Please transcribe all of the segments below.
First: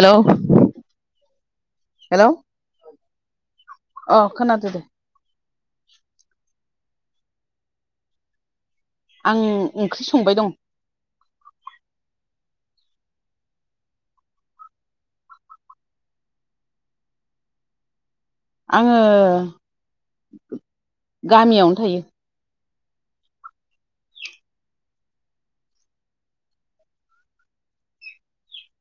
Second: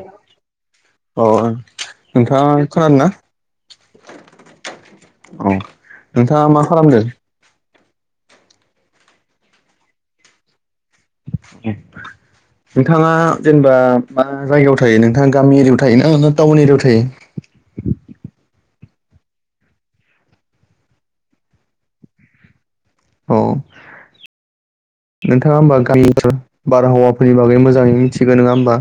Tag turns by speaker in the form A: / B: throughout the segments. A: हेल'
B: अ
A: हेलौ
B: नोंथाङा खोनादोंना
A: अ खोनादों दे
B: अ नोंथाङा मा खालामदों
A: आं ओंख्रि संबाय दं
B: [inaudible] नोंथाङा जेनेबा मा जायगायाव थायो नोंथाङा गामि एरियायाव थायो ना टाउन एरियायाव थायो
A: आङो गामियावनो थायो
B: औ नोंथाङा होमा गामिफोर बारहावाफोरनि बागै मोजाङै मिथिगौ नङा होमबा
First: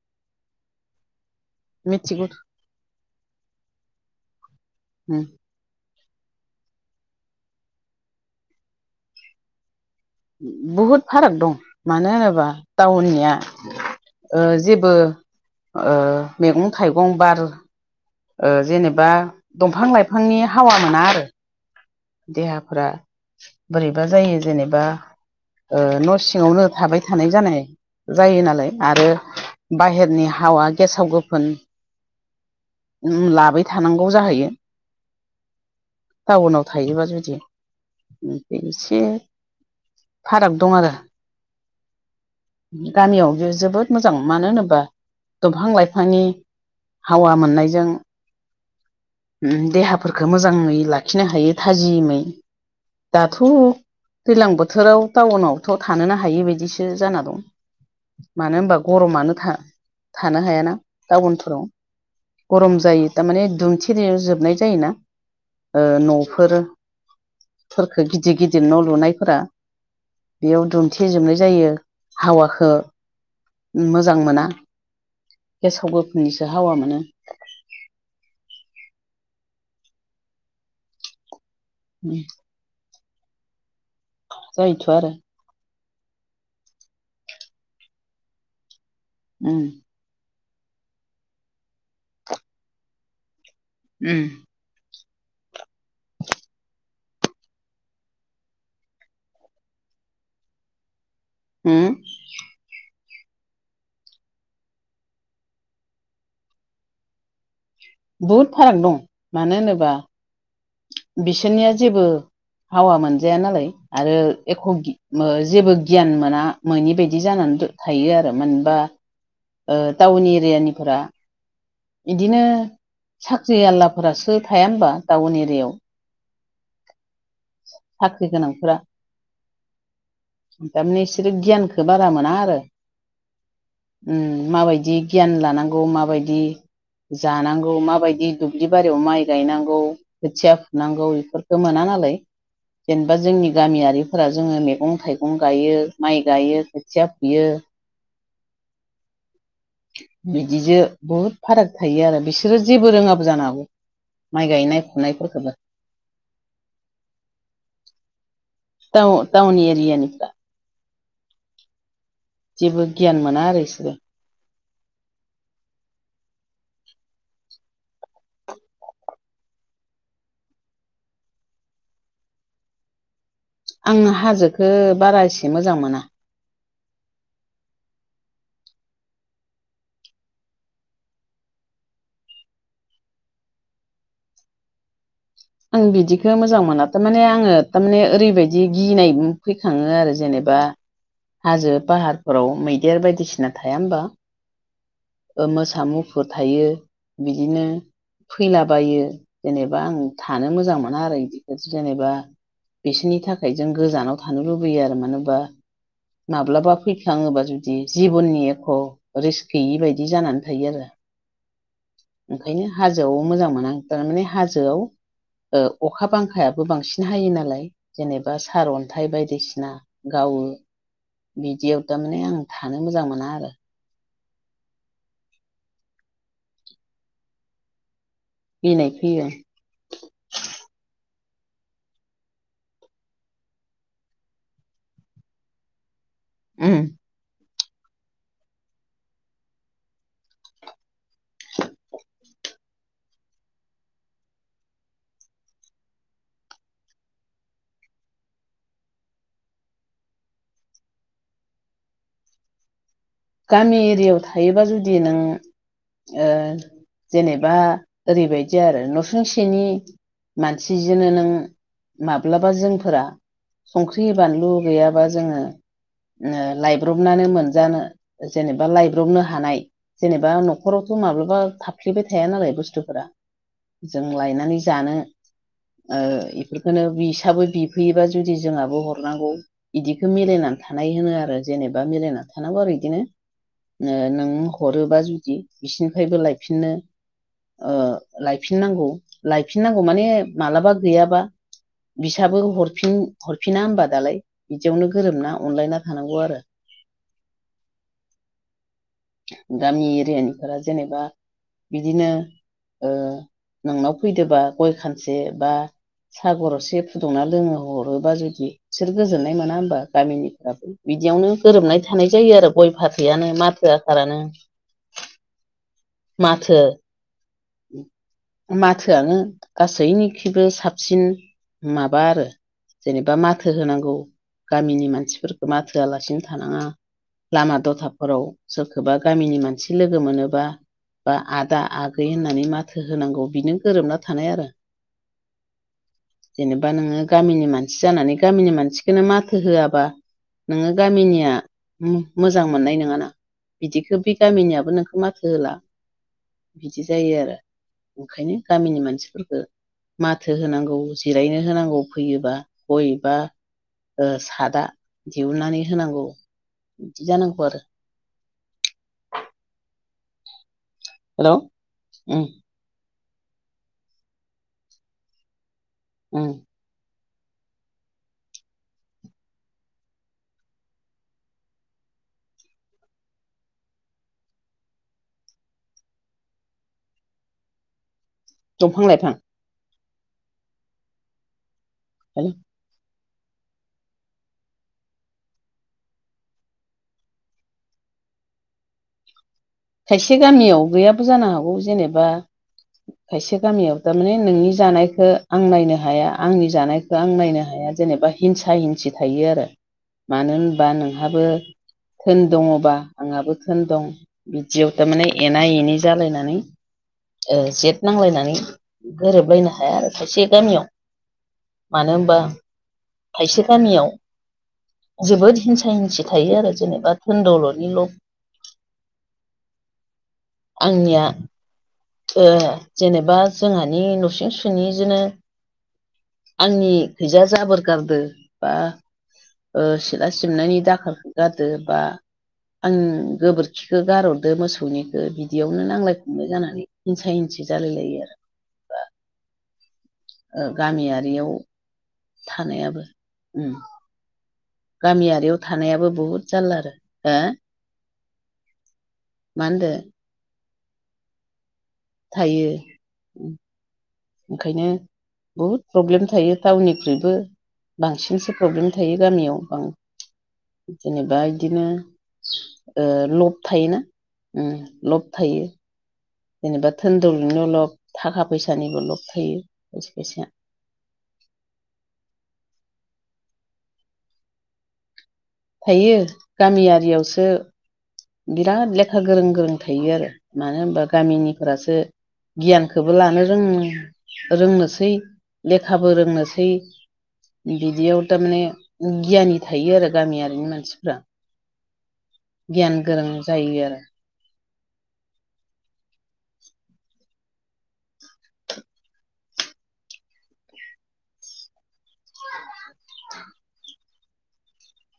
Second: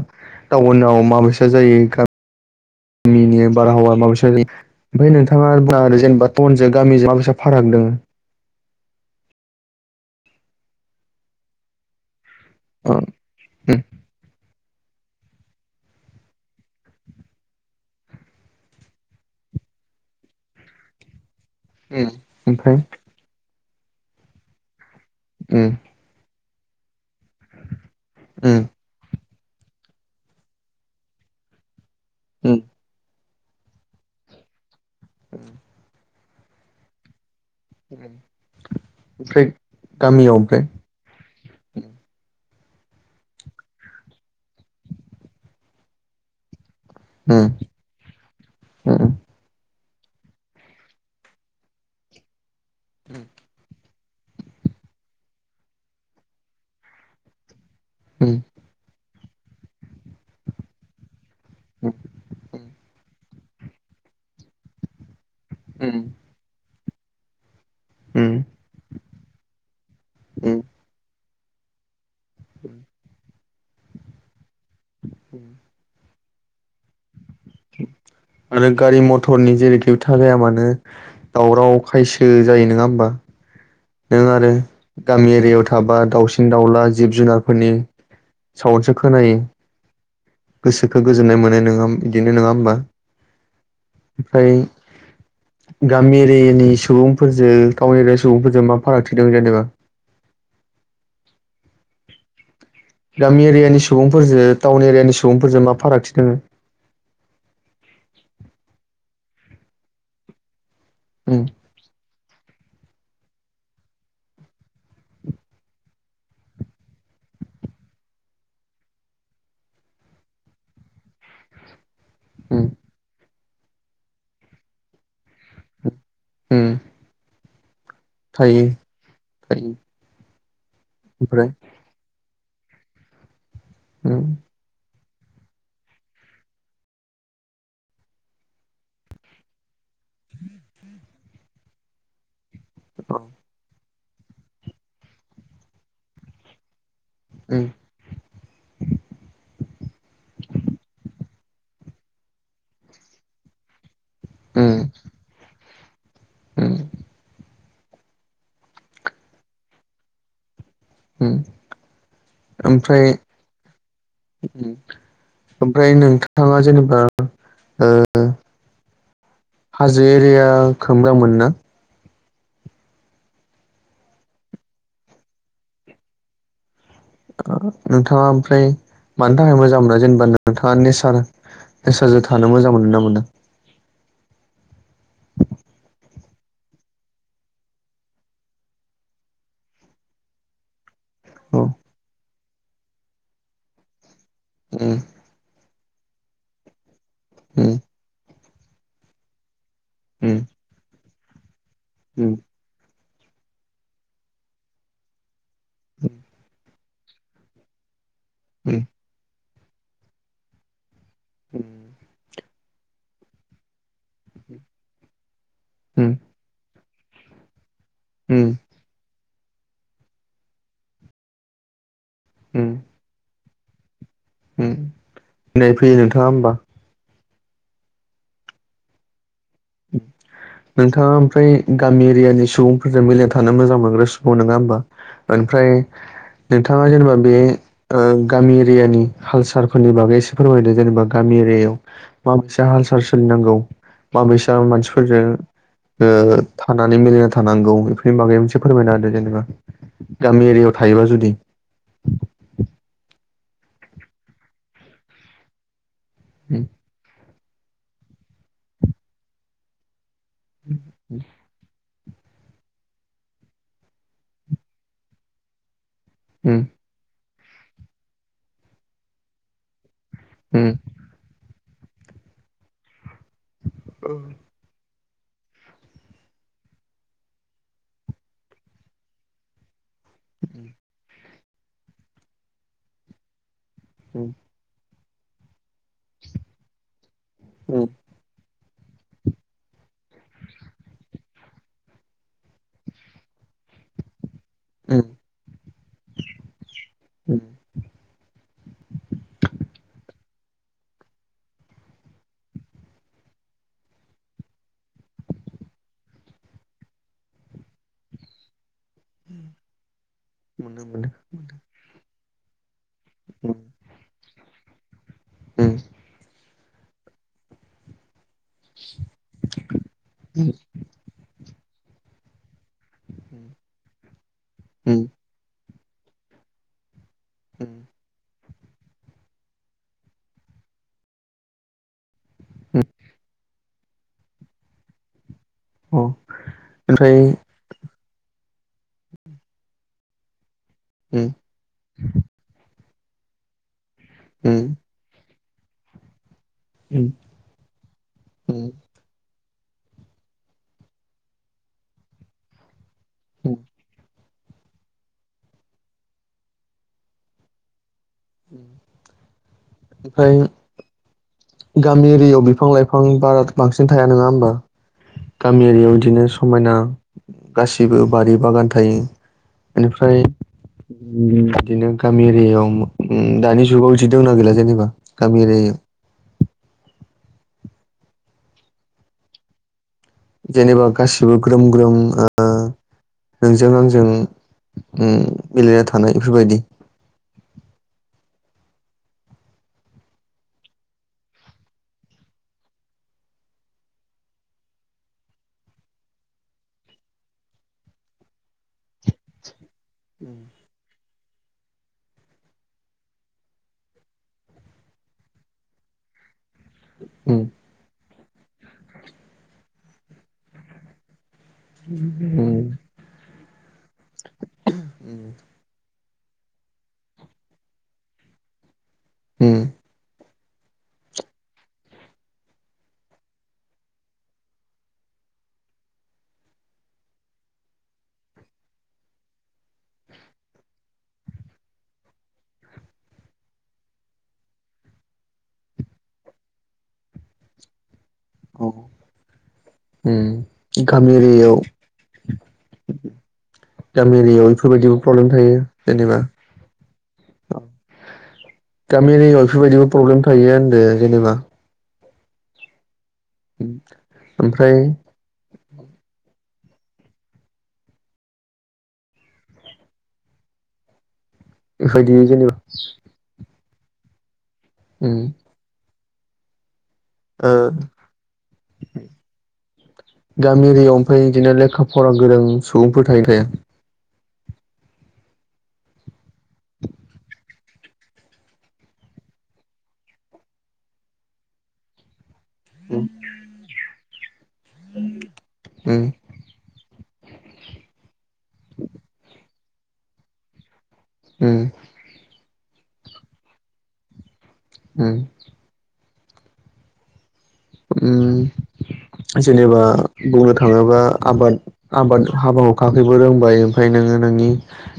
B: टाउनाव माबेस जायो
A: मिथिगौ
B: गामिनि बारहावा माबे जायो ओमफ्राय नोंथाङा आरो जेनेबा बनजों गामिजों मासे फाराग दङ
A: बुहुद फाराग दं मानो होनोबा
B: ओ
A: टाउननिया
B: उम
A: जेबो मैगं थाइगं बार जेनेबा दंफां लाइफांनि हावा मोना आरो
B: उम ओमफ्राय
A: देहाफोरा बोरैबा जायो जेनेबा
B: उम
A: न' सिङावनो थाबाय थानाय जानाय जायो
B: उम
A: नालाय आरो बाहेरनि हावा गेसाव गोफोन
B: उम
A: लाबाय थानांगौ जाहैयो
B: [inaudible]
A: टाउनाव थायोबा जुदि मफ्राय एसे
B: ओमफ्राय गामियाव
A: फाराग
B: ओमफ्राय
A: दं आरो गामियाव बियो जोबोद मोजां मानो होनोब्ला दंफां लाइफांनि हावा
B: उम
A: मोननायजों
B: उम उम
A: देहाफोरखौ मोजाङै लाखिनो हायो थाजिमै दाथ' दैज्लां बोथोराव टाउनावथ' थानोनो हायि बदिसो जाना दं
B: उम
A: मानो होनबा गरमानो था थानो हायाना टाउनफोराव गरम जायो। थारमाने दुमथे जोबनाय जायोना न'फोर फोरखो
B: उम
A: गिदिर गिदिर न' लुनायफोरा बेयाव
B: उम
A: दुमन्थेजोबनाय जायो। हावाखौ मोजां मोना गेसावबो निसो हावा मोनो।
B: आरो गारि मथरनि जेरैखिबो थाबाया मानो दावराव खायसो जायो नङा होमबा? नों आरो
A: जायोथ' आरो
B: गामि एरियायाव थाबा दाउसिन दाउला जिब जुनारफोरनि साउनसो खोनायो
A: उम
B: गोसोखौ गोजोननाय मोनो नङा बिदिनो नङा होमबा? ओमफ्राय गामि एरियानि सुबुंफोरजों टाउन एरिया सुबुंफोरजों मा फारागथिदों जेनेबा
A: होम
B: गामि एरियानि सुबुंफोरजों टाउन एरियानि सुबुंफोरजों मा फारागथि दङो?
A: बहुद फाराग दं मानो होनोबा
B: उम
A: बिसोरनिया जेबो हावा मोनजाया नालाय आरो एख' जेबो गियान मोना मनि बायदि जानानै थायो आरो मानबा टाउन एरियानिफोरा इदिनो
B: उम
A: साख्रि आललाफोरासो थाया होनबा टाउन एरियायाव
B: होम
A: साख्रि गोनांफोरा
B: थायो
A: थारमाने बिसोरो
B: ओमफ्राय
A: गियानख खो बारा मोना आरो
B: उम
A: ओम माबायदि गियान लानांगौ माबायदि जानांगौ माबायदि दुब्लि बारियाव माइ गायनांगौ खोथिया फुनांगौ बेफोरखौ मोना नालाय
B: अ
A: जेनेबा जोंनि गामियारि फोरा जोङो मैगं थाइगं गायो माइ गायो खोथिया फुयो।
B: उम
A: [unintelligible] बिदिजों बहुद फाराग थायो आरो बिसोरो जेबो रोङाबो जानो हागौ। माइ गायनाय फुनायफोरखौबो
B: ओम
A: टाउन टाउन एरिया निफ्रा
B: होम
A: जेबो गियान मोना आरो इसोरो
B: ओमफ्राय नोंथाङा जेनेबा ओ हाजो एरिया खो मोजां मोनो ना?
A: आं हाजोखौ बारा एसे मोजां मोना।
B: ओ नोंथाङा ओमफ्राय मानि थाखाय मोजां मोनो जेनेबा नोंथाङा नेचार नेसारजों थानो मोजां मोनोना मोना?
A: आं बिदिखौ मोजां मोना थारमाने आङो थारमाने ओरैबायदि गिनाय फैखाङो आरो जेनेबा
B: औ
A: हाजो पाहारफोराव मैदेर बायदिसिना थाया होमबा?
B: उम
A: मोसा मुफुर थायो बिदिनो
B: उम
A: फैलाबायो जेनेबा आं
B: उम
A: थानो मोजां मोना आरो बिदि जेनेबा
B: उम
A: बिसोरनि थाखाय जों गोजानाव थानो लुबैयो आरो मानो होनबा माब्लाबा फैफाङोबा जुदि जिबननि एख' रिस गैयि बायदि जानानै थायो आरो
B: उम
A: ओंखायनो हाजोआव मोजां मोना आं थारमाने हाजोआव अखा बांखायाबो बांसिन सिन हायो नालाय जेनेबा
B: उम
A: सारअन्थाइ बायदिसिना गावो। बिदियाव थारमाने आं थानो मोजां मोना आरो।
B: नाय फैयो नोंथाङा होमबा।
A: गिनाय फैयो।
B: उम। नोंथाङा ओमफ्राय गामि एरियानि सुबुंफोरजों मिलायनानै थानो मोजां मोनग्रा सुबुं नङा होमबा। ओमफ्राय
A: उम
B: नोंथाङा जेनेबा बे गामि एरियानि कालसारफोरनि बागै एसे फोरमायदों जेनेबा गामि एरियायाव माबेसे हाल साल सोलिनांगौ माबैसा मानसिफोरजों थानानै मिलायना थानांगौ बेफोरनि बागै मोनसे फोरमायना जेनेबा गामि एरिया याव थायोबा जुदि
A: गामि एरियायाव थायोबा जुदि नों जेनेबा ओरैबायदि आरो नसुंसेनि मानसिजोंनो नों माब्लाबा जोंफोरा संख्रि बानलु गैयाबा जोङो
B: उम
A: लाइ गब्रबनानै मोनजानो जेनेबा लायब्रबनो हानाय जेनेबा
B: उम
A: न'खराव माब्लाबा थाफ्लेबाय थाया नालाय बुसथुफोरा जों
B: उम
A: लायनानै जानो ओ इफोरखौनो बिसाबो बिफैयोबा जुदि जोंहाबो हरनांगौ। बिदिखौ मिलायनानै थानाय होनो आरो जेनेबा मिलायनानै थानांगौ आरो बिदिनो नों हरोबा जुदि बिसिनिफ्रायबो लायफिनो
B: ओम
A: लायफिननांगौ लायफिननांगौ माने मालाबा गैयाबा बिसाबो हरफिन हरफिना होनबा दालाय बिदियावनो
B: उम
A: गोरोमना अनलायना थानांगौ आरो।
B: उम
A: गामि एरियानिफोरा जेनेबा बिदिनो ओ नोंनाव फैदोबा गय खानसे बा सा गर'से फुदुंना लोङो हरोबा जुदि बिसोर गोजोननाय मोना होमबा गामिनि
B: मोनो मोनो
A: बिदियावनो गोरोबनाय थानाय जायो आरो गय फाथैआनो
B: उम
A: माथो आसारानो
B: उम
A: माथो माथोआनो गासैनिखिबो
B: उम
A: साब सिन माबा आरो जेनेबा माथो होनांगौ गामिनि
B: उम उम
A: मानसिफोरखौ मा थोआलासिनो थानाङा लामा दथाफोराव सोरखौबा गामिनि मानसि लोगो मोनोबा ओ आदा आगै होननानै माथो होनांगौ बिनो गोरोबना थानाय आरो।
B: अ
A: जेनेबा नोङो
B: ओमफ्राय
A: गामिनि मानसि जानानै गामिनि मानसिखौनो माथो होआबा नोङो
B: उम
A: गामिनिया मोजां मोननाय नङााना बिदिखौ
B: उम
A: गामिनियाबो नोंखौ माथो होला। बिदि
B: उम
A: जायो आरो ओंखायनो
B: उम
A: गामिनि मानसिफोरफोरखौ माथो होनांगौ जिरायनो होनांगौ फैयोबा
B: उम
A: गय सादा दिहुननानै होनांगौ बिदि जानांगौ आरो।
B: ओमफ्राय
A: हेल'?
B: गामि एरियायाव बिफां लाइफां बारा बांसिन थाया नङा होमबा गामि एरियायाव बिदिनो
A: उम
B: समायना गासिबो बारि बागान थायो बेनिफ्राय बिदिनो गामि एरियायाव दानि जुगाव बिदि दंना गैला जेनेबा गाम र
A: दंफां लाइफां।
B: जेनेबा गासिबो ग्रोम ग्रोम
A: हेल'
B: ओ नोंजों आंजों मेलेरिया थानाय बेफोरबायदि।
A: खायसे गामियाव गैयाबो जानो हागौ जेनेबा खायसे गामियाव थारमाने नोंनि जानायखौ आं नायनो हाया आंनि जानाय बेखौ आं नायनो हाया जेनेबा हिंसा हिंसि थायो आरो
B: उम
A: मानो होनबा नोंहाबो थोन दङबा आंहाबो धोन दं। बिदियाव थारमाने एना एनि जालायनानै
B: उम
A: जेथ नांलायनानै गोरोबलायनो हाया आरो खायसे गामियाव मानो होनबा
B: उम
A: थायसे गामियाव जोबोद हिंसा हिंसि थायो आरो जेनेबा धोनदौलद निल'
B: उम
A: आंनिया ओ जेनेबा जोंहानि न'सुं सेनिजोंनो आंनि खैजा जाबोर गारदो बा ओ सिथ्ला सिबनायनि दाखार गादो बा आं गोबोरखिखौ गारहरदो मोसौनिखौ बिदियावनो नांलाय खमलाय जानानै हिंसा हिंसि जालाय लायो आरो
B: उम
A: ओ
B: गामि
A: गामियारियाव
B: एरियायाव
A: थानायाबो
B: गामि एरियायाव बेफोरबायदिबो प्रब्लेम
A: गामियारियाव
B: थायो
A: थानायाबो
B: जेनेबा
A: बहुद जारला आरो हो
B: गामिारियाव
A: मा होनदो
B: बेफोरबायदिबो प्रब्लेम थायो होनदों जेनेबा
A: थायो
B: उम
A: ओंखायनो बुहुद प्रब्लेम थायो टाउननिख्रुइबो बांसिनसो प्रब्लेम थायो गामियाव जेनेबा बिदिनो
B: बेबायदि जेनेबा
A: ओ लब थायोना उम लब
B: उम
A: थायो जेनेबा धोनदौलदनि
B: ओ
A: लब थाखा फैसानिबो लब थायो खायसे खायसाया
B: गामि एरियायाव ओमफ्राय बिदिनो लेखा फरा गोरों सुबुंफोर थायो थाया?
A: थायो गामियारियावसो बिराद लेखा गोरों गोरों थायो आरो मानो होनबा गामिनिफोरासो गियानखौबो
B: उम
A: लानो रों रोंनोसै लेखाबो रोंनोसै बिदियाव थारमाने गियानि थायो आरो गामियारिनि मानसिफ्रा
B: उम
A: गियान गोरों जायो आरो
B: उम जेनेबा बुंनो थाङोबा आबाद आबाद हाबा हुखाखौबो रोंबाय ओमफ्राय नोङो नोंनि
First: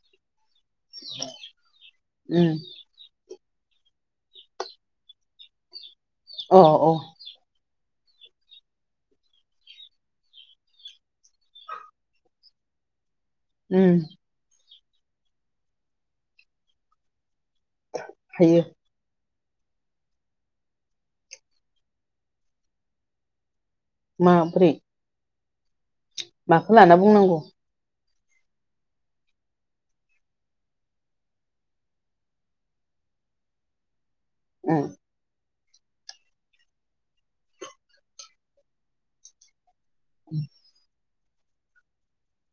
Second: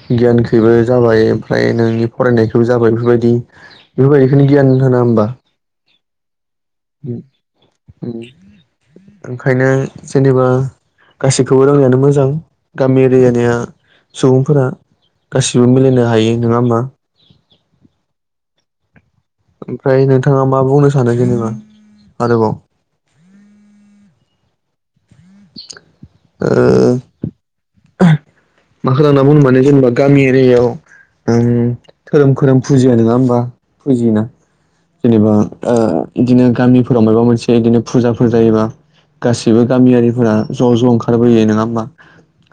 B: गियान बो जाबाय ओमफ्राय नोंनि
A: उम
B: फरायनायखौबो जाबाय बेफोरबायदि बेफोरबायदिखौनो गियान होना होमबा?
A: अ औ
B: उम ओंखायनो जेनेबा गासैखौबो रोंनायानो मोजां गामि एरियानिया
A: उम
B: सुबुंफोरा गासिबो मिलायनो हायो नङा होमबा?
A: हायो
B: ओमफ्राय नोंथाङा मा बुंनो सानो जेनेबा आरोबाव?
A: माबोरै माखौ लाना बुंनांगौ?
B: माखो लाना बुंनो माने गामि एरियायाव धोरोम खोरोम फुजियो नङा होमबा फुजियोना
A: उम
B: जेनेबा ओ बिदिनो गामिफोराव माबा मोनसे बिदिनो फुजाफोर जायोबा गासिबो गामियारिफोरा ज' ज' ओंखारबोयो नङा होमबा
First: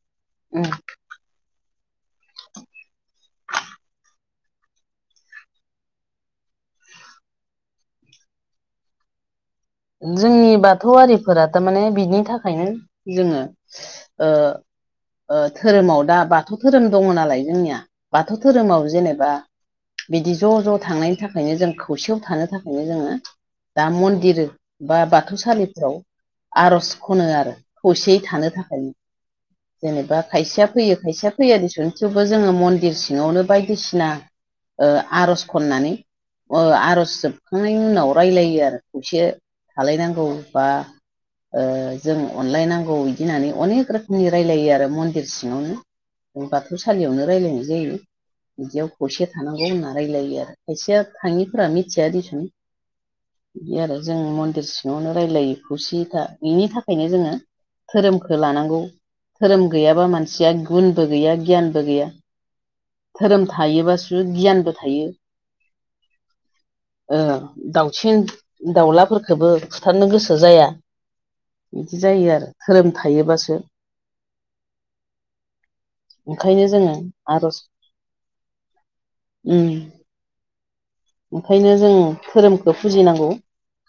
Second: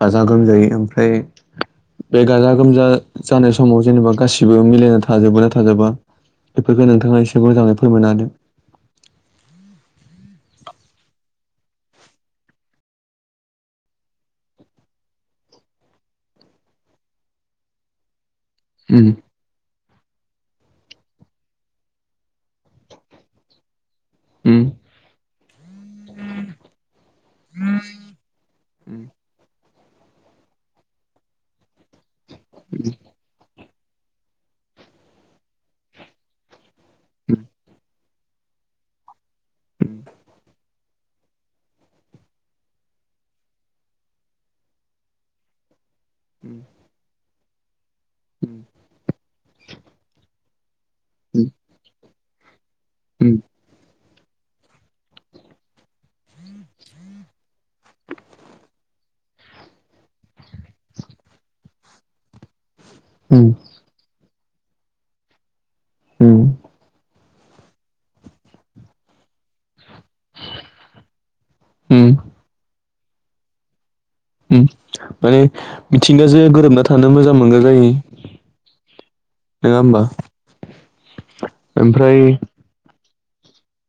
B: गाजा गोमजायै ओं
A: उम
B: बे बे गाजा गोमजा जानाय समाव जेनेबा गासिबो मिलायना थाजोबो ना थाजोबा बेफोरखौ नोंथाङा एसे मोजाङै फोरमायना होदो
A: जोंनि बाथौआरिफोरा थारमाने बिनि थाखायनो जोङो ओ‌धोरोमाव दा बाथौ धोरोम दङ नालाय जोंनिया बाथौ धोरोमाव जेनेबा बिदि ज' ज' थांनायनि थाखायनो जों खौसेयाव थानो थाखायनो जोङो दा मन्दिर
B: उम
A: बा बाथौसालिफ्राव आर'ज खनो आरो खौसेयै थानो थाखाय जेनेबा खायसेया फैयो खायसेया फैया दिसुुन थेवबो जोङो मन्दिर सिङावनो बायदिसिना आर'ज खननानै आर'ज जोबखांनायनि उनाव रायज्लायो आरो खौसे थालायनांगौ बा जों अनलायनांगौ बिदि होननानै अनेक रोखोमनि रायलायो आरो मन्दिर सिङावनो बाथौसालियावनो रायलायनाय जायो बिदियाव खौसे थानांगौ होनना रायलायो आरो। खायसेया थाङिफोरा मिथिया दिसुन बिदि आरो जों गिदिर सिङावनो रायलायो खौसेयै था बेनि थाखायनो जोङो धोरोमखौ लानांगौ। धोरोम गैयाबा मानसिया गुनबो गैया गियानबो गैया। धोरोम
B: उम
A: थायोबासो गियानबो थायो।
B: ओ
A: ओ दाउसिन दाउलाफोरखौबो फुथारनो गोसो जाया बिदि
B: उम उम
A: जायो आरो धोरोम थायोबासो
B: माने मिथिंगाजों
A: ओंखायनो
B: गोरोबना
A: जोङो
B: थानो मोजां
A: आर'ज
B: मोनग्रा जायो।
A: उम
B: नङा होमबा?
A: ओंखायनो जों
B: ओमफ्राय
A: धोरोमखौ फुजिनांगौ।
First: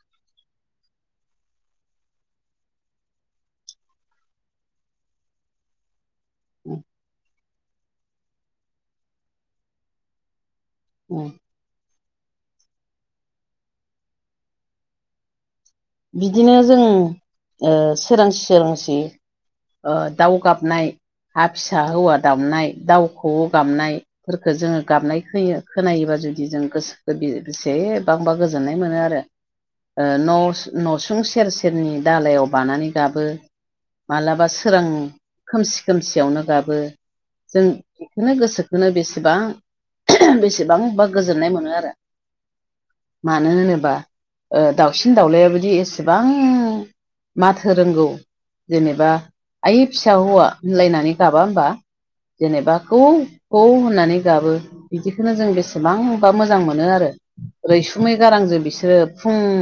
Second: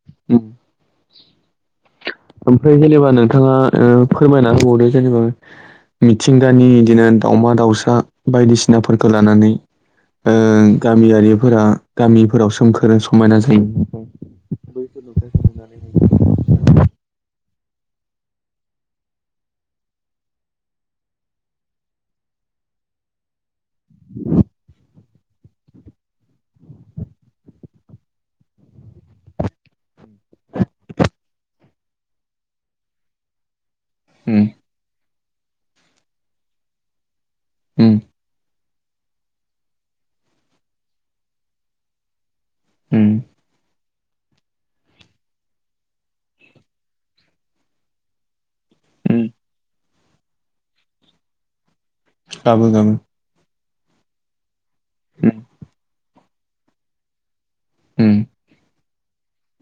B: [inaudible] ओमफ्राय जेनेबा नोंथाङा ओ फोरमायना होबावदो जेनेबा मिथिंगानि बिदिनो दावमा दाउसा बायदिसिनाफोरखौ लानानै ओ
A: उम
B: गामियारिफोरा गामिफोराव सोमखोरो समायना जायो। बैफोर नुथायखौ नुनानै
A: बिदिनो जों सोरांसि सोरांसि दाउ गाबनाय हा फिसा हौवा दावनाय दाउ खौ गाबनायफोरखौ जोङो गाबनाय होयो। खोनायोबा जुदि जों गोसो बेसेबांबा गोजोननाय मोनो आरो। न'सुं सेर सेरनि दालायाव बानानै गाबो
B: उम
A: माब्लाबा सोरां खोमसि खोमसियावनो गाबो जों
B: उम
A: बेखौनो गोसोखौनो बेसेबां बेसेबां बा गोजोननाय मोनो आरो।
B: उम
A: मानो होनोबा दाउसिन दाउलायाबो बि एसेबां माथो रोंगौ जेनेबा
B: उम
A: आइ फिसा हौवा होनलायनानै गाबा होमबा
B: गाबो
A: जेनेबा
B: गाबो
A: खौ खौ होननानै गाबो। बिदिखौनो
B: उम
A: जों बेसेबांबा मोजां मोनो आरो रैसुमै
B: उम
A: गारांजों बिसोरो फुङाव